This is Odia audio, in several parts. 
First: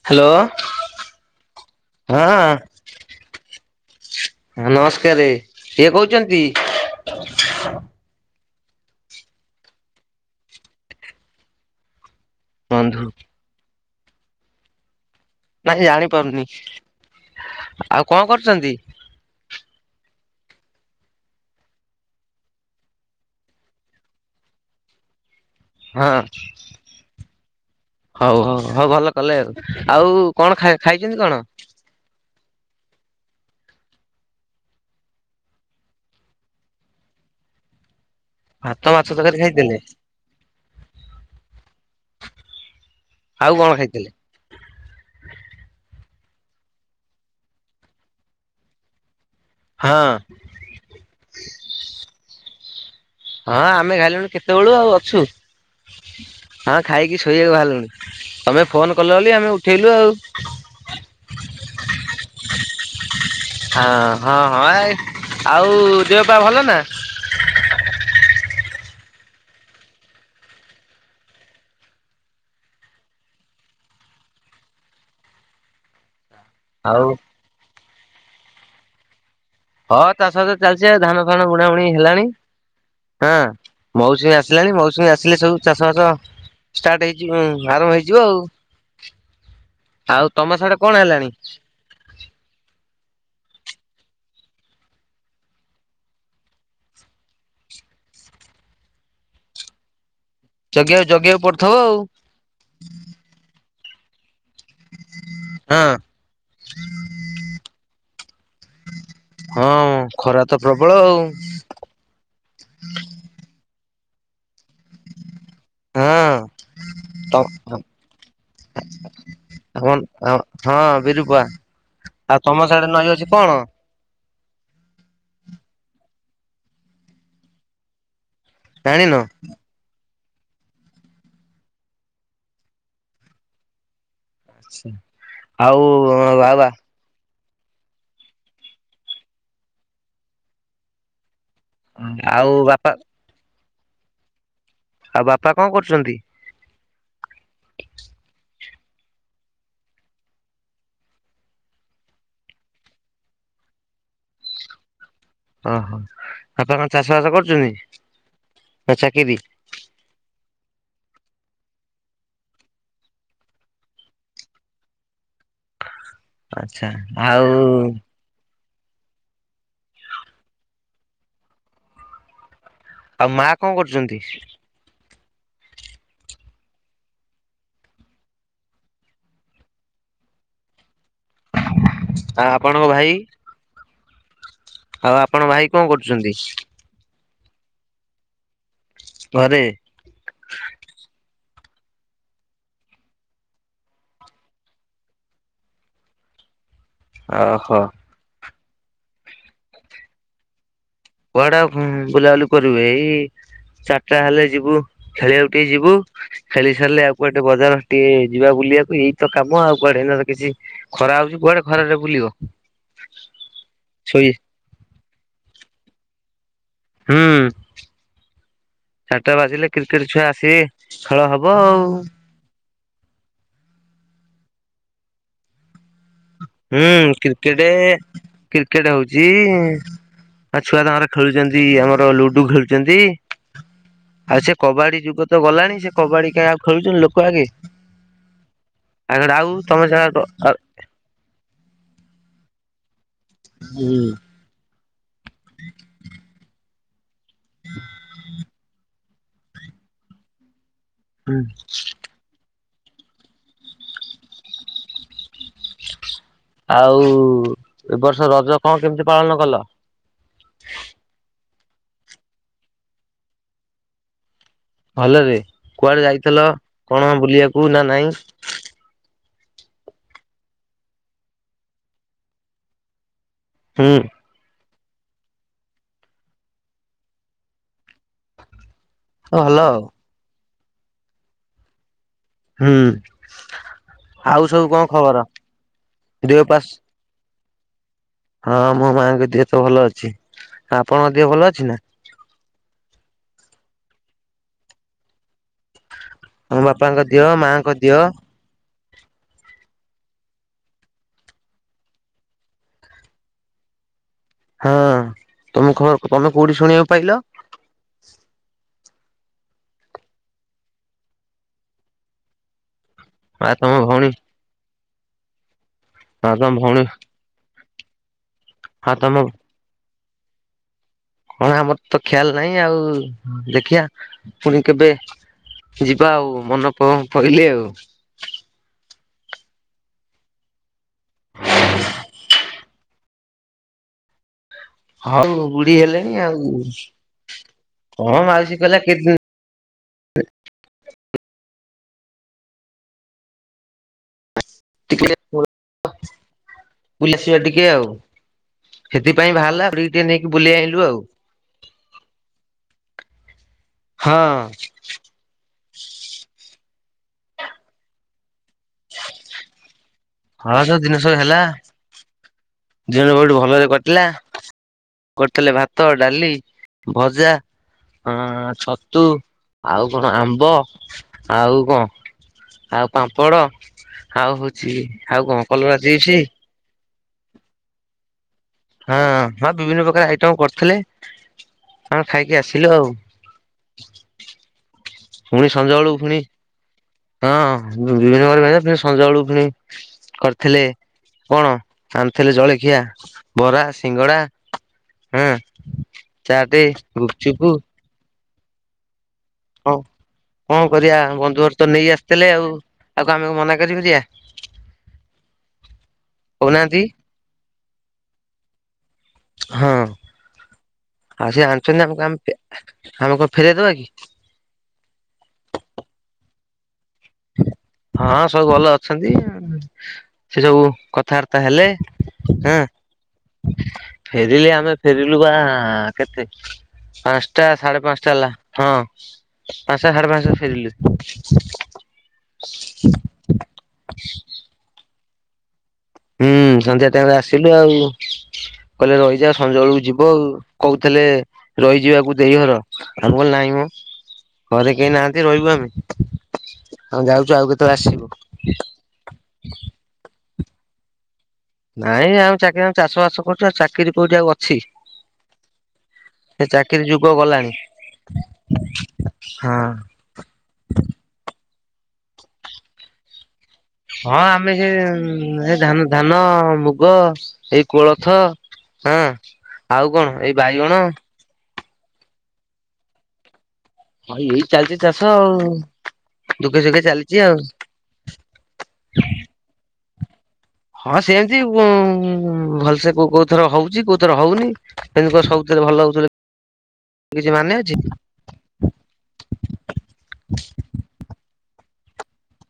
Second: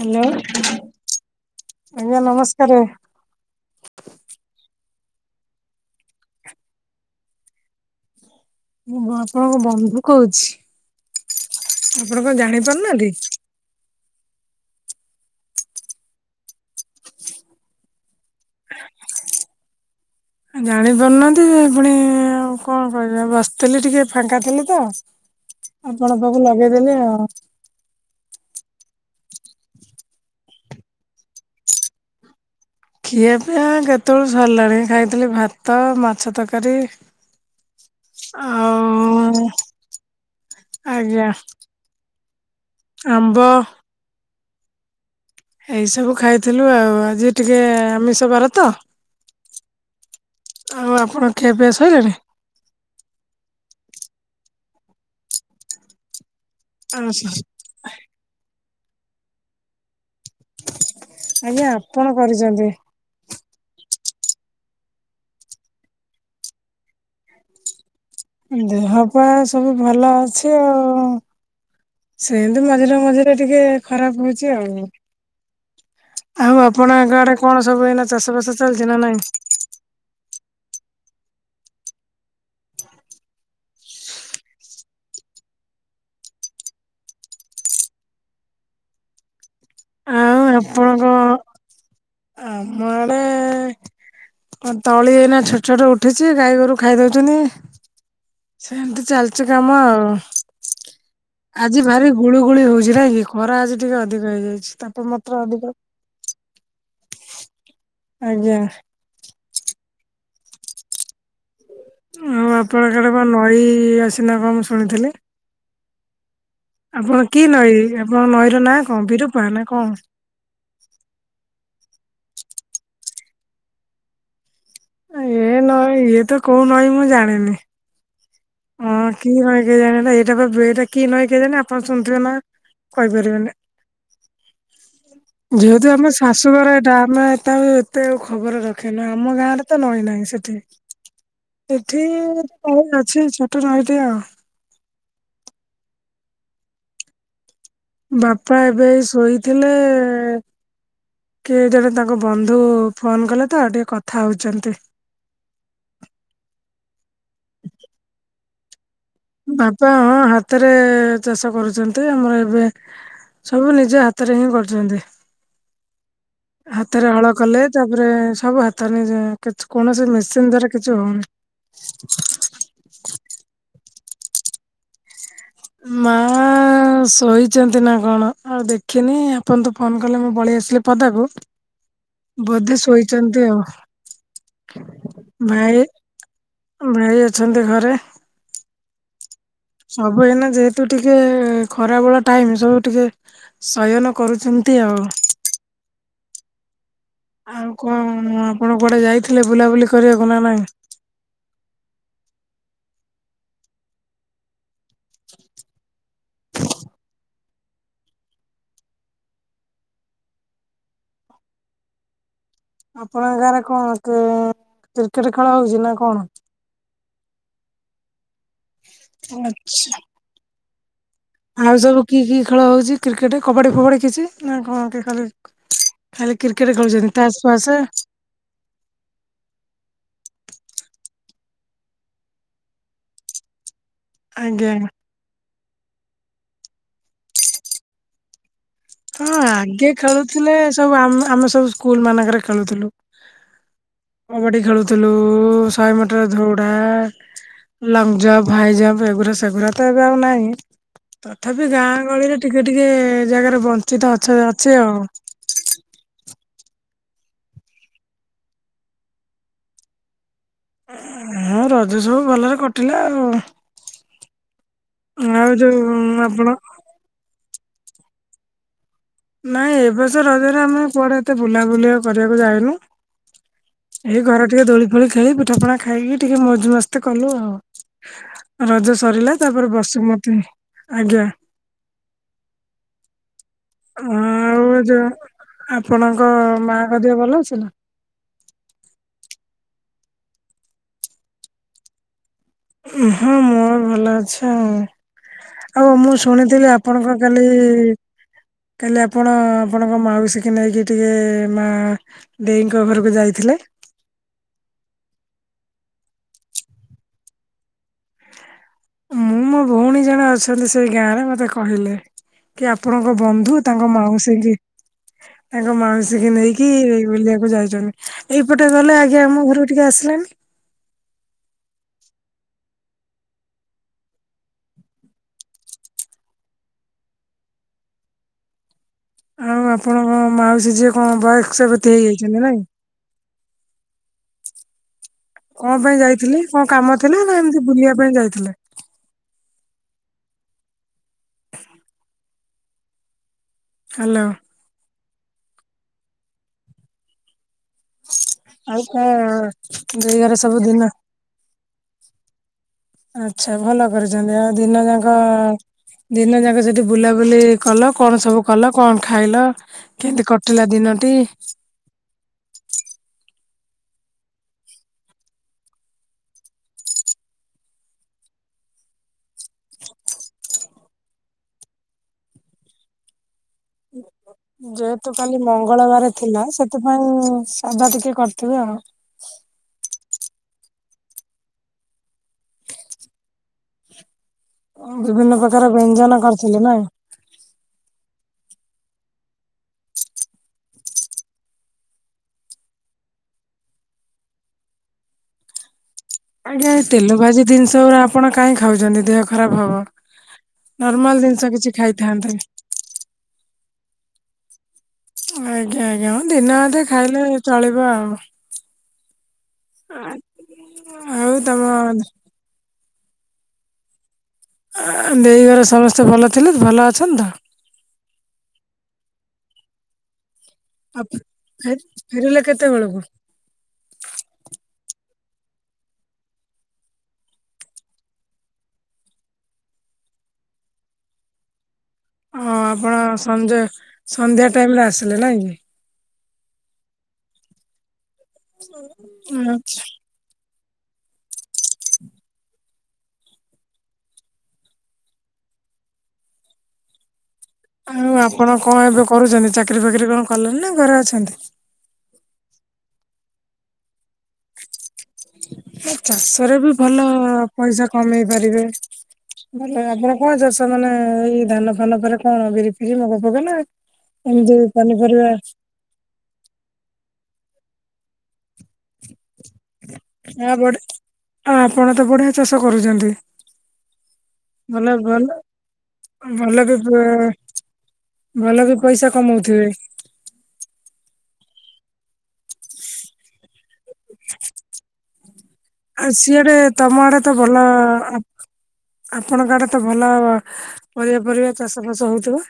ହ୍ୟାଲୋ ଆଜ୍ଞା ହଁ ନମସ୍କାର। ହ ନମସ୍କାରରେ କିଏ କହୁଛନ୍ତି। ମୁଁ ଆପଣଙ୍କ ବନ୍ଧୁ କହୁଛି। ଆପଣ କଣ ଜାଣି ବନ୍ଧୁ ପାରୁନାହାନ୍ତି। ନାଇଁ ଜାଣିପାରୁନି ଆଉ କଣ କରୁଛନ୍ତି? ଜାଣିପାରୁନାହାନ୍ତି ଯେ ପୁଣି ଆଉ କଣ କ ବସିଥିଲି ଟିକେ ଫାଙ୍କା ଥିଲେ ତ ହଁ ଆପଣ ପାକୁ ଲଗେଇଦେଲେ ଆଉ। ହଉ ହଉ ହଉ ଭଲ କଲେ ଆଉ ଆଉ କଣାଇ ଖାଇଛନ୍ତି କଣ? ଖିଆ ପାଇଁ କେତେବେଳୁ ସରିଲାଣି ଖାଇଥିଲି ଭାତ ମାଛ ତରକାରୀ। ହୁଁ। ଭାତ ମାଛ ତରକାରୀ ଆଉ ଖାଇଦଲେ ଆଜ୍ଞା। ଆମ୍ବ ଆଉ କଣ ଖାଇଥିଲେ? ଏଇ ସବୁ ଖାଇଥିଲୁ ଆଉ ଆଜି ଟିକେ ଆମିଷ ବାର ତ ହଁ ଆଉ ଆପଣ କେବେ ସରିଲଣି। ହଁ ଆମେ ଘାଇଲୁଣି କେତେବେଳୁ ଆଉ ଅଛୁ। ହଁ ଖାଇକି ଶୋଇବାକୁ ବାହାରିଲୁନଣି ତମେ ଫୋନ କଲ ବୋଲି ଆମେ ଉଠେଇଲୁ ଆଉ। ଆଜ୍ଞା ଆପଣ କରିଛନ୍ତି। ହଁ ହଁ ହଁ ଏ ଆଉ ଦେହପ ଭଲ ନା? ଦେହ ପା ସବୁ ଭଲ ଅଛି ଆଉ। ସେମିତି ମଝିରେ ମଝିରେ ଟିକେ ଖରାପ ହଉଛି ଆଉ। ଆଉ ଆପଣଙ୍କ ଆଡେ କଣ ସବୁ ଏଇ ଚାଷ ବାସ ଚାଲିଛି ନା ନାଇଁ? ହଁ ତା ସହିତ ଚାଲିଚ ଧାନ ଫାନ ବୁଣା ବୁଣି ହେଲାଣି। ହଁ ମଉସୁମୀ ଆସିଲାଣି ମଉସୁମୀ ଆସିଲେ ସବୁ ଚାଷ ବାସ ଷ୍ଟାର୍ଟ ହେଇଯିବ ଆରମ୍ଭ ହେଇଯିବ ଆଉ। ଆଉ ତମ ସଡେ କଣ ହେଲାଣି? ଆମ ଆଡେ ତଳି ଏଇନା ଛୋଟ ଛୋଟ ଉଠିଛି ଗାଈ ଗୋରୁ ଖାଇ ଦଉଚୁନି। ସେମିତି ଚାଲିଚ କାମ ଆଉ ଜଗିବାକୁ ଜଗିବାକୁ ପଡୁଥିବ ଆଜି ଆଉ ଭାରି ଗୁଳିୁ ଗୁଳି ହଉଛି ନ କି ଖରା ଆଜି ଅଧିକା ଅଧିକ ହେଇଯାଇଛି ତାପଣ ମାତ୍ର ଅଧିକ ହଁ ଆଜ୍ଞା। ହଁ ଖରା ତ ପ୍ରବଳ ଆଉ ଆଉ ଆପଣ କଡ ବା ନଈ ଆସିନା କଣ ମୁ ଶୁଣିଥିଲି। ହଁ। ଆପଣ କି ନଈ ଆପଣଙ୍କ ନଈର ନାଁ କଣ ବିରୂପା ନା କଣ? ଆ ହଁ ବିରୁପୁଆ [inaudible] ଆଉ ତମ ସହିଡରେ ନଈ ଅଛି କଣ। ଏ ନହ ଇଏ ତ କୋଉ ନଈଁ ମୁଁ ଜାଣିନି। ହଁ ଜାଣିନ? କି ମ କେ ଜଣି ଏଟା? ଏ ବା ଏଟା କି ନଁ କେେ ଆପଣ ଶୁଥିବେ ନା କହିପାରିବେନି। ଆଉ ଯେହେତୁ ଆମ ଆଉ ଆଉ ବାପା ଶାଶୁଘର ଏଇଟା ଆମେ। ତା ଏତେ ଆଉ ଖବର ରଖେନୁ ଆମ ଗାଁରେ ତ ନଈ ନାହିଁ ସେଠି ଏଠି ତ ଆଉ କ ଅଛି ଟ ନଟ ଆଉ। ଆଉ ବାପା କଣ କରୁଚନ୍ତି? ପା ଏବେ ଶୋଇଥିଲେ କିଏ ଜଣେ ତାଙ୍କ ବନ୍ଧୁ ଫୋନ କଲେ ତ ଆଉ ଟିକେ କଥା ହଉଛନ୍ତି। ଓହୋ ଆପଣ କଣ ଚାଷ ବାସ କରୁଛନ୍ତି। ନା ଚାକିରି ବାପା ହଁ ହାତରେ ଚାଷ କରୁଛନ୍ତି ଆମର ଏବେ ସବୁ ନିଜ ହାତରେ ହିଁ କରୁଛନ୍ତି। ଆଚ୍ଛା ହାତରେ ହଳ ଆଉ କଲେ ତାପରେ ସବୁ ହାତ ତାହଲେ କୌଣସି ମେସିନ୍ ଦ୍ଵାରା କିଛି ହଉନି ଆଉ ମା କଣ କରୁଛନ୍ତି? ମାଁ ଆଁ ଶୋଇଛନ୍ତି ନା କଣ ଆଉ ଦେଖିନି ଆପଣ ତୁ ଫୋନ କଲେ ମୁଁ ପଳେଇ ଆସିଲି ପଦାକୁ ଆଉ ବଧେ ଆପଣଙ୍କ ଭାଇ ଶୋଇଛନ୍ତି ଆଉ ଆଉ ଆପଣ କଣ ଭାଇ କରୁଛନ୍ତି ଭାଇ ଅଛନ୍ତି ଘରେ। ଘରେ ସବୁ ଏଇନା ଯେହେତୁ ଟିକେ ଏ ଖରା ବଳ ଟାଇମ ସବୁ ଟିକେ ଶୟନ କରୁଛନ୍ତି ଆଉ ଆଉ ଓହୋ। କଣ ଆପଣ କୁଆଡେ ଯାଇଥିଲେ ବୁଲାବୁଲି କରିବାକୁ ନା ନାହିଁ? କୁଆଡା ବୁଲାବୁଲି କରିବେ ଏଇ ଚାରିଟା ହେଲେ ଯିବୁ ଖେଳିବାକୁ ଟିକେ ଯିବୁ ଖେଳି ସାରିଲେ ଆଉ କୁଆଟେ ବଜାର ଟିକେ ଯିବାକୁ। ବୁଲିବାକୁ ଏଇତ କାମ ଆଉ କୁଆଡେ ଏ କିଛି ଖରା ହଉଛି କୁଆଡେ ଖରାରେ ବୁଲିବ। ଆପଣଙ୍କ ଗାଁରେ କଣ ଶୋଇ କ୍ରିକେଟ ଖେଳ ହଉଛି ନା କଣ? ହୁଁ ଚାରିଟା ବାଜିଲେ କ୍ରିକେଟ ଛୁଆ ଆସିବେ ଖେଳ ହବ ଆଉ ସବୁ କି କି ଖେଳ ହଉଛି କ୍ରିକେଟ୍ କବାଡ଼ି ଫୋବାଡି କିଛି ନା କଣ କି ଖାଲି ଖାଲି କ୍ରିକେଟ ଖେଳୁଛନ୍ତି ହୁଁ ତାସ ଫାସ କ୍ରିକେଟ୍ କ୍ରିକେଟ୍ ହଉଛି। ଆ ଛୁଆ ତାଙ୍କର ଖେଳୁଛନ୍ତି ଆମର ଲୁଡୁ ଖେଳୁଛନ୍ତି। ଆଉ ସେ ଆଜ୍ଞା। କବାଡି ଯୁଗ ତ ଗଲାଣି ସେ କବାଡି କାଇହି ଆଉ ଖେଳୁଛନ୍ତି ଲୋକ ଆଗେ। ହଁ ଆଉ ତମେ ଆଗେ ଯାହା ଖେଳୁଥିଲେ ସବୁମ ଆମେ ସବୁ ସ୍କୁଲ ମାନଙ୍କରେ ଖେଳୁଥିଲୁ। ହୁଁ। ଥିଲୁ ଶହେ ମିଟର ଧଉଡା ଲଙ୍ଗ୍ ଜମ୍ପ୍ ହାଇ ଜମ୍ପ୍। ଏଗୁରା ସେଗୁରା ତ ଏବେ ଆଉ ନାହିଁ ହୁଁ। ତଥାପି ଗାଁ ଗହଳିରେ ଟିକେ ଟିକେ ଜାଗାରେ ବଞ୍ଚି ତ ଅଛି- ଅଛି ଆଉ। ଆଉ ଏ ବର୍ଷ ରଜ କଣ କେମିତି ପାଳନ କଲ। ହଁ ରଜ ସବୁ ଭଲରେ କଟିଲା ଆଉ। ଭଲରେ ଆଉ ଯୋଉ କୁଆଡେ ଯାଇଥିଲ ଆପଣ କଣ ବୁଲିବାକୁ ନା ନାଇଁ ନାଇଁ ଏ ବଛ ରଜରେ ଆମେ କୁଆଡେ ଏତେ ବୁଲାବୁଲି କରିବାକୁ ଯାଇନୁ। ହୁଁ ଏଇ ଘରେ ଟିକେ ଦୋଳି ଫୋଳି ଖେଳି ପିଠା ପଣା ଖାଇକି ଟିକେ ମୋଜ ମସ୍ତି କଲୁ ଆଉ। ରଜ ସରିଲା ଭଲ ତାପରେ ଆଉ। ବସୁମତି ଆଜ୍ଞା ହୁଁ। ହଁ ଆଉ ସବୁ ଏ କଣ ଯୋଉ ଖବର ଆପଣଙ୍କ ଦେହ ପା ମାଙ୍କ ଦେହ ଭଲ ଅଛି ନା। ହଁ ମୋ ମାଆଙ୍କ ଦେହ ତ ଭଲ ଅଛି ଆ ଆପଣଙ୍କ ଦେହ ଭଲ ଅଛି ନା। ହଁ ମୋର ଭଲ ଅଛି ଆଉ ଆଉ ମୁଁ। ଆମ ଶୁଣିଥିଲି ବାପାଙ୍କ ଆପଣଙ୍କର ଦିହ କାଲି ମାଆଙ୍କ ଈ ଦିହ କାଲି ଆପଣ ଆପଣଙ୍କ ମାଉସୀ କିି ନେଇକି ଟିକେ ମା ଦେଇଙ୍କ ଘରକୁ ଯାଇଥିଲେ। ହଁ ତମେ ଖ ତମେ କୋଉଠି ଶୁଣିବାକୁ ପାଇଲ? ମୁଁ ମୋ ଭଉଣୀ ଜଣେ ଅଛନ୍ତି ସେଇ ଗାଁରେ ମତେ କହିଲେ କି ଆ ଆପଣଙ୍କ ଆଉ ବନ୍ଧୁ ତମ ତାଙ୍କ ଭଉଣୀ ମାଉସୀ କି ତାଙ୍କ ମାଉସୀକି ଆଉ ତମ ନେଇକି ଭଉଣୀ ବୁଲିବାକୁ ଯାଇ ଏଇପଟେ ଗଲେ ଆଉ ତମ ଆଜ୍ଞା ଆମ ଘରକୁ ଟିକେ ଆସିଲେନି। କଣ ଆମର ତ ଖି୍ୟାଲ ନାହିଁ ଆଉ ଦେଖିବା ପୁଣି କେବେ ଯିବା ଆଉ ମନ ପ ପଇଲେ ଆଉ। ଆଉ ଆପଣଙ୍କ ମାଉସୀ ଯିଏ କଣ ବୟକ୍ସା [unintelligible] ହେଇଯାଇଛନ୍ତି ନାଇଁ। ହଉ କଣ ବୁଢୀ ପାଇଁ ହେଲେଣି ଯାଇଥିଲେ ଆଉ କଣ କାମ ଥିଲା ନା ଏମିତି ବୁଲିବା ପାଇଁ କଣ ଯାଇଥିଲେ? ମାଉସୀ କହିଲା କେତେଦି ହାଲୋ ଟିକେ [inaudible] ବୁଲି ଆସିବା ଟିକ ଟିକେ ଆଉ ଆଉ କଣ ସେଥିପାଇଁ ବାହାରଲା ବୁଢ଼ୀକି ଟିକେ ଦେଇ ନେଇକି ଘର ବୁଲେଇ ସବୁ ଦିନ ଆଣିଲୁ ଆଉ। ଆଚ୍ଛା ଭଲ ହଁ କରିଛନ୍ତି ଆଉ ଦିନ ଯାକ ଦିନ ଯାକ ସେ ବୁଲାବୁଲି କଲ କଣ ସବୁ କଲ କଣ ଖାଇଲ। କେମିତି ହଁ କଟିଲା ସବୁ ଜିନିଶ ଦିନଟି? ହେଲା ଦିନ ବହୁଟୁ ଭଲରେ କଟିଲା। କରିଥିଲେ ଭାତ ଡାଲି ଭଜା। ହଁ ଛତୁ ଆଉ କଣ ଆମ୍ବ ଆଉ କଣ ଆଉ ପାମ୍ପଡ଼ ଆଉ ହଉଛି। ତୁ ଆଉ କାଲି କଣ କଲରା ଚିପ୍ସ ମଙ୍ଗଳବାର ଥିଲା ସେଥିପାଇଁ ସାଧା ଟିକେ କ ହଁ ହଁ ବିଭିନ୍ନ ପ୍ରକାର ଆ ମ କରିଥିଲେ ଆମେ ଖାଇକି ଆସିଲୁ ଆଉ। ବିଭିନ୍ନ ମୁଁ ଏଇ ପ୍ରକାର ସଞ୍ଜ ବେଳକୁ ବ୍ୟଞ୍ଜନ ଫୁଣି କରିଥିଲେ ନାଇଁ? ହଁ। ବିଭିନ୍ନ ପ୍ରକାର ଫେଣେ [unintelligible] ସଞ୍ଜ ବେଳୁକୁ ଫୁଣି କରିଥିଲେ। କଣ ଆଣିଥିଲେ ଜଳଖିଆ ବରା, ସିଙ୍ଗଡା ହୁଁ। ଆଜ୍ଞା ଏ ତେଲ ଭାଜି ଜିନିଷ‌ଓରା ଆପଣ କାହିଁ ଖାଉଚନ୍ତି। ଦେହ ଖରାପ ହବ। ହଁ କଣ କରିବା ନର୍ମାଲ ବନ୍ଧୁ ଜିନିଷ ଘରତ କିଛି ନେଇ ଆସିଥିଲେ ଖାଇଥାନ୍ତେ ଆଉ ଆଉ ଆମେ କଣ ମନା କରିପାରିବା। ଆଜ୍ଞା ହଁ ଦିନେ ଅଧେ କହୁନାହାନ୍ତି ଖାଇଲେ ଚଳିବ ଆଉ। ହଁ ଆଉ ସେ ଆଣିଚନ୍ତି ଆମକୁ ଆମ୍ ଆମେ କଣ ଫେରାଇଦବା କି। ଆ ଦେଇ ଘର ସମସ୍ତେ ଭଲ ଥିଲେ ଭଲ ଆ ହଁ ସବୁ ଭଲ ଅଛନ୍ତି। ସେ ସବୁ ଆଉ କଥାବାର୍ତ୍ତା ହେଲେ ଫେରିଲେ କେତେବେଳକୁ? ହଁ ଫେରିଲେ ଆମେ ଫେରି ଲୁ ବା କେତେ ପାଞ୍ଚଟା ସାଢେ ପାଞ୍ଚଟା ହେଲା ହଁ ପାଞ୍ଚଟା ସାଢେ ପାଞ୍ଚଟା ଫେରିିଲୁ। ହଁ ଆପଣ ସଞ୍ଜ ସନ୍ଧ୍ୟା ଟାଇମରେ ଆସିଲେ ନାଁ କି। ହୁଁ ସନ୍ଧ୍ୟା ଟାଇମରେ ଆସିଲୁ ଆଉ କହିଲେ ରହିଯା ସଞ୍ଜ ଆଛା ବେଳକୁ ଯିବ ଆଉ। କୋହୁଥିଲେ ରହିଯିବାକୁ ଦେଇ ଘର। ଆମେ କହିଲୁ ନାଇଁମ। ଘରେ କେହି ନାହାନ୍ତି ରହିବୁ ଆମେ ଆଉ ଯାଉଚୁ ଆଉ କେ ଆଉ ଆପଣ କଣ ଏବେ କରୁଚନ୍ତି। ଚାକିରି ଫାକିରି କଣ କଲେଣି ନା ଘରେ ଅଛନ୍ତି? ନାଇଁ ଆ ଚାକିରି ଆ ଚାଷ ବାସ କରୁଚୁ ଆଉ ଚାକିରି କୋଉଠି ଆଉ ଅଛି। ସେ ଚାଷରେ ବି ଚାକିରି ଭଲ ଯୁଗ ଗଲାଣି ପଇଷା କମେଇ ପାରିବେ। ହଁ। ଭଲ ଆପଣ କଣ ଚାଷ ମାନେ ଏଇ ଧାନ ଫାନ ପରେ କଣ ବିରି ଫିରି ମୁଗ ଫୁଗ ନା ହଁ ଏମିତି ଆମେ ସେ ପନିପରିବା ଧା-ଧାନ, ମୁଗ, ଏଇ କୋଳଥ ହଁ ଆଉ କଣ ଏଇ ବଡ ବାଇଗଣ ଆ ଆପଣ ତ ବଢିଆ ଚାଷ କରୁଛନ୍ତି। ହଁ ଏଇ ଚାଲିଛି ଭଲ ଚାଷ ଭଲ ଆଉ ଦୁଃଖେ ଭଲ ସୁଖେ ଚାଲିଛି ଆଉ [unintelligible] ଭଲ ବି ପଇସା କମଉଥିବେ। ହଁ ସେମିତି ଭଲସେ କୋଉ ଥର ହଉଛି, କୋଉ ଥର ହଉନି, ସେମିତି କ ସବୁ ଆଉ ସିଆଡେ ତମ ଆଡେ ତ ଭଲ ଅଛି ଆପଣଙ୍କ ଆଡେ ତ ଭଲ ପରିବା ଫରିବା ଚାଷ ଫାସ ହଉଥିବ।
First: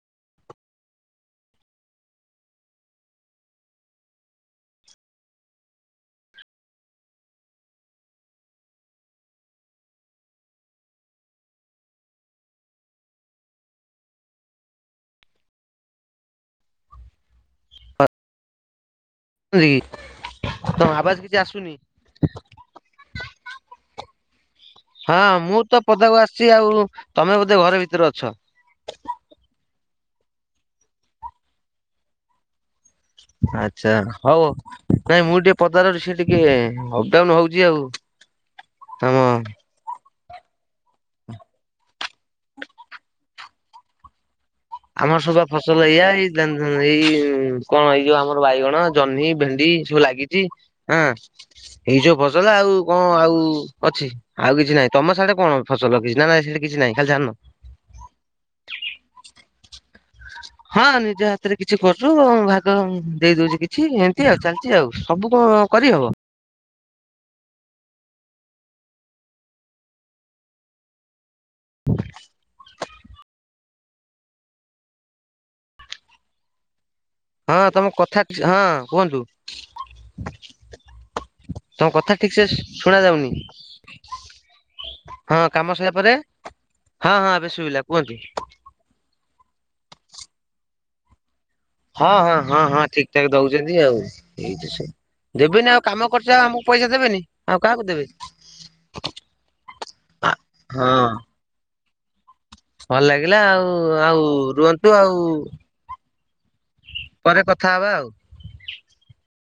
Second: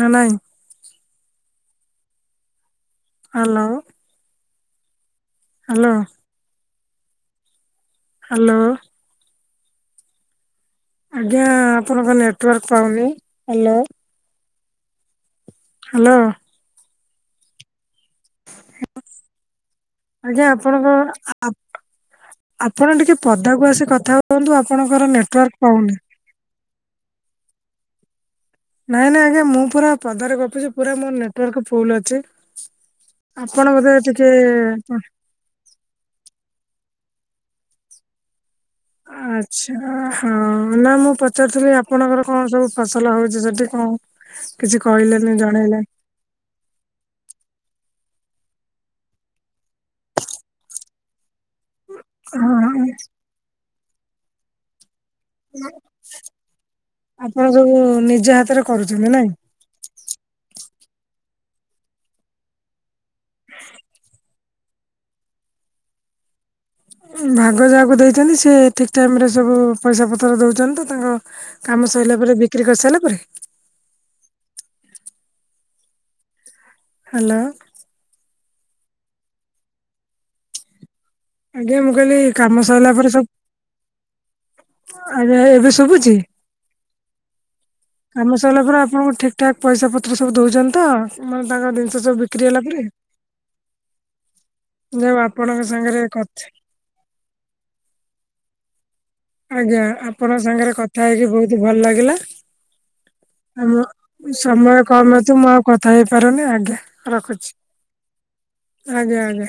ନା ନାଇଁ? ହାଲୋ। ହାଲୋ। ହାଲୋ। ଆଜ୍ଞା, ଆପଣଙ୍କ ନେଟୱାର୍କ ପାଉନି? ହାଲୋ। ହାଲୋ। ହ। [unintelligible] କି ଆଜ୍ଞା ତମ ଆପଣଙ୍କ ଆବାଜ କିଛି ଆସୁନି ଆପଣ ଟିକେ ପଦାକୁ ଆସି କଥା ହୁଅନ୍ତୁ, ଆପଣଙ୍କର ହଁ ମୁଁ ନେଟୱାର୍କ ତ ପାଉନି। ପଦାକୁ ଆସିଛି ଆଉ ତମେ ବୋଧେ ଘରେ ଭିତରେ ଅଛ? ନାଇଁ ନାଇଁ ଆଜ୍ଞା, ମୁଁ ପୁରା ପଦାରେ ଗପୁଛି ପୁରା ମୋର ନେଟୱର୍କ ଫୁଲ ଅଛି। ଆପଣ ବୋଧେ ଆଛା, ଟିକେ ହଉ ନାଇଁ ମୁଁ ଟିକେ ପଦାର ର ସେ ଟିକେ ଟେ ଅପଡାଉନ ହଉଛି ଆଉ ଆମ ଆଛା, ହଁ ନା ମୁଁ ପଚାରୁଥିଲି ଆପଣଙ୍କର କଣ ସବୁ ଫସଲ ହଉଛି ସେଠି? ଦେ କ [unintelligible] ଆମର ସବା ଫସଲ ଏଇଆ ଏଇ ଏଇ କଣ ଏଇ ଯଉ ଆମର ବାଇଗଣ, ଜହ୍ନି, ଭେଣ୍ଡି, ସବୁ ଲାଗିଛି ହାଁ ଏଇ ସବୁ ଫସଲ ଆଉ ହଁ କଣ ଆଉ ଅଛି, ଆଉ କିଛି ନାହିଁ। ତମ ସାଡେ କଣ ଫସଲ କିଛି ନା ନାଇ ସେଇଠି କିଛି ନାଇଁ, ଖାଲି ଧାନ ଆପଣ ସବୁ ନିଜ ହାତରେ କରୁଛନ୍ତି ନାଇଁ? ହଁ ନିଜ ହାତରେ କିଛି କରଛୁ, ଭାଗ ଦେଇ ଦଉଛି କିଛି, ଏମିତି ଆଉ ଚାଲିଛି ଆଉ ସବୁ କଣ କରିହବ? ଭାଗ ଯାହାକୁ ଦେଇଛନ୍ତି ସେ ଠିକ ଟାଇମ ରେ ସବୁ ପଇସା ପତ୍ର ଦଉଛନ୍ତି ତ? ତାଙ୍କ କାମ ସରିଲା ପରେ ବିକ୍ରି କରିସାରିଲା ପରେ, ହ୍ୟାଲୋ ହଁ ତମ କଥା, ହଁ କୁହନ୍ତୁ, ଆଜ୍ଞା, ତମ ମୁଁ କଥା କହିଲି ଠିକ ସେ କାମ ସରିଲା ଶୁଣା ପରେ ସବୁ ଯାଉନି ଆଜ୍ଞା, ହଁ କାମ ଏବେ ସରିଲା ପରେ ଶୁଭୁଛି, ହଁ ହଁ ଏବେ ଶୁଭିଲା କୁହନ୍ତୁ। କାମ ସରିଲା ପରେ ଆପଣଙ୍କୁ ଠିକ ଠାକ୍ ପଇସା ପତ୍ର ସବୁ ଦଉଛନ୍ତି ତ? ମାନେ ତାଙ୍କ ଜିନିଷ ହଁ ସବୁ ହଁ ବିକ୍ରି ହେଲା ହଁ ହଁ ପରେ? ଠିକ ଠାକ ଦଉଛନ୍ତି ଆଉ ଏଇଠ ସ ଯାଉ ଆପଣଙ୍କ ଦେବିନି ଆଉ ସାଙ୍ଗରେ କାମ କର କଥା ଆମକୁ ପଇସା ଦେବେନି ଆଉ କାହାକୁ ଦେବେ? ଆଜ୍ଞା ଆପଣଙ୍କ ସାଙ୍ଗରେ କଥା ହଁ ହେଇକି ବହୁତ ଭଲ ଲାଗିଲା। ଭଲ ଲାଗିଲା ଆ ଆଉ ଆଉ ସମୟ ରୁହନ୍ତୁ ଆଉ କମ ଅଛି ମୁଁ ଆଉ କଥା ହେଇପାରୁନି ଆଜ୍ଞା, ଆଜ୍ଞା ପରେ ରଖୁଛି କଥା ହବା ଆଉ। ଆଜ୍ଞା ଆଜ୍ଞା।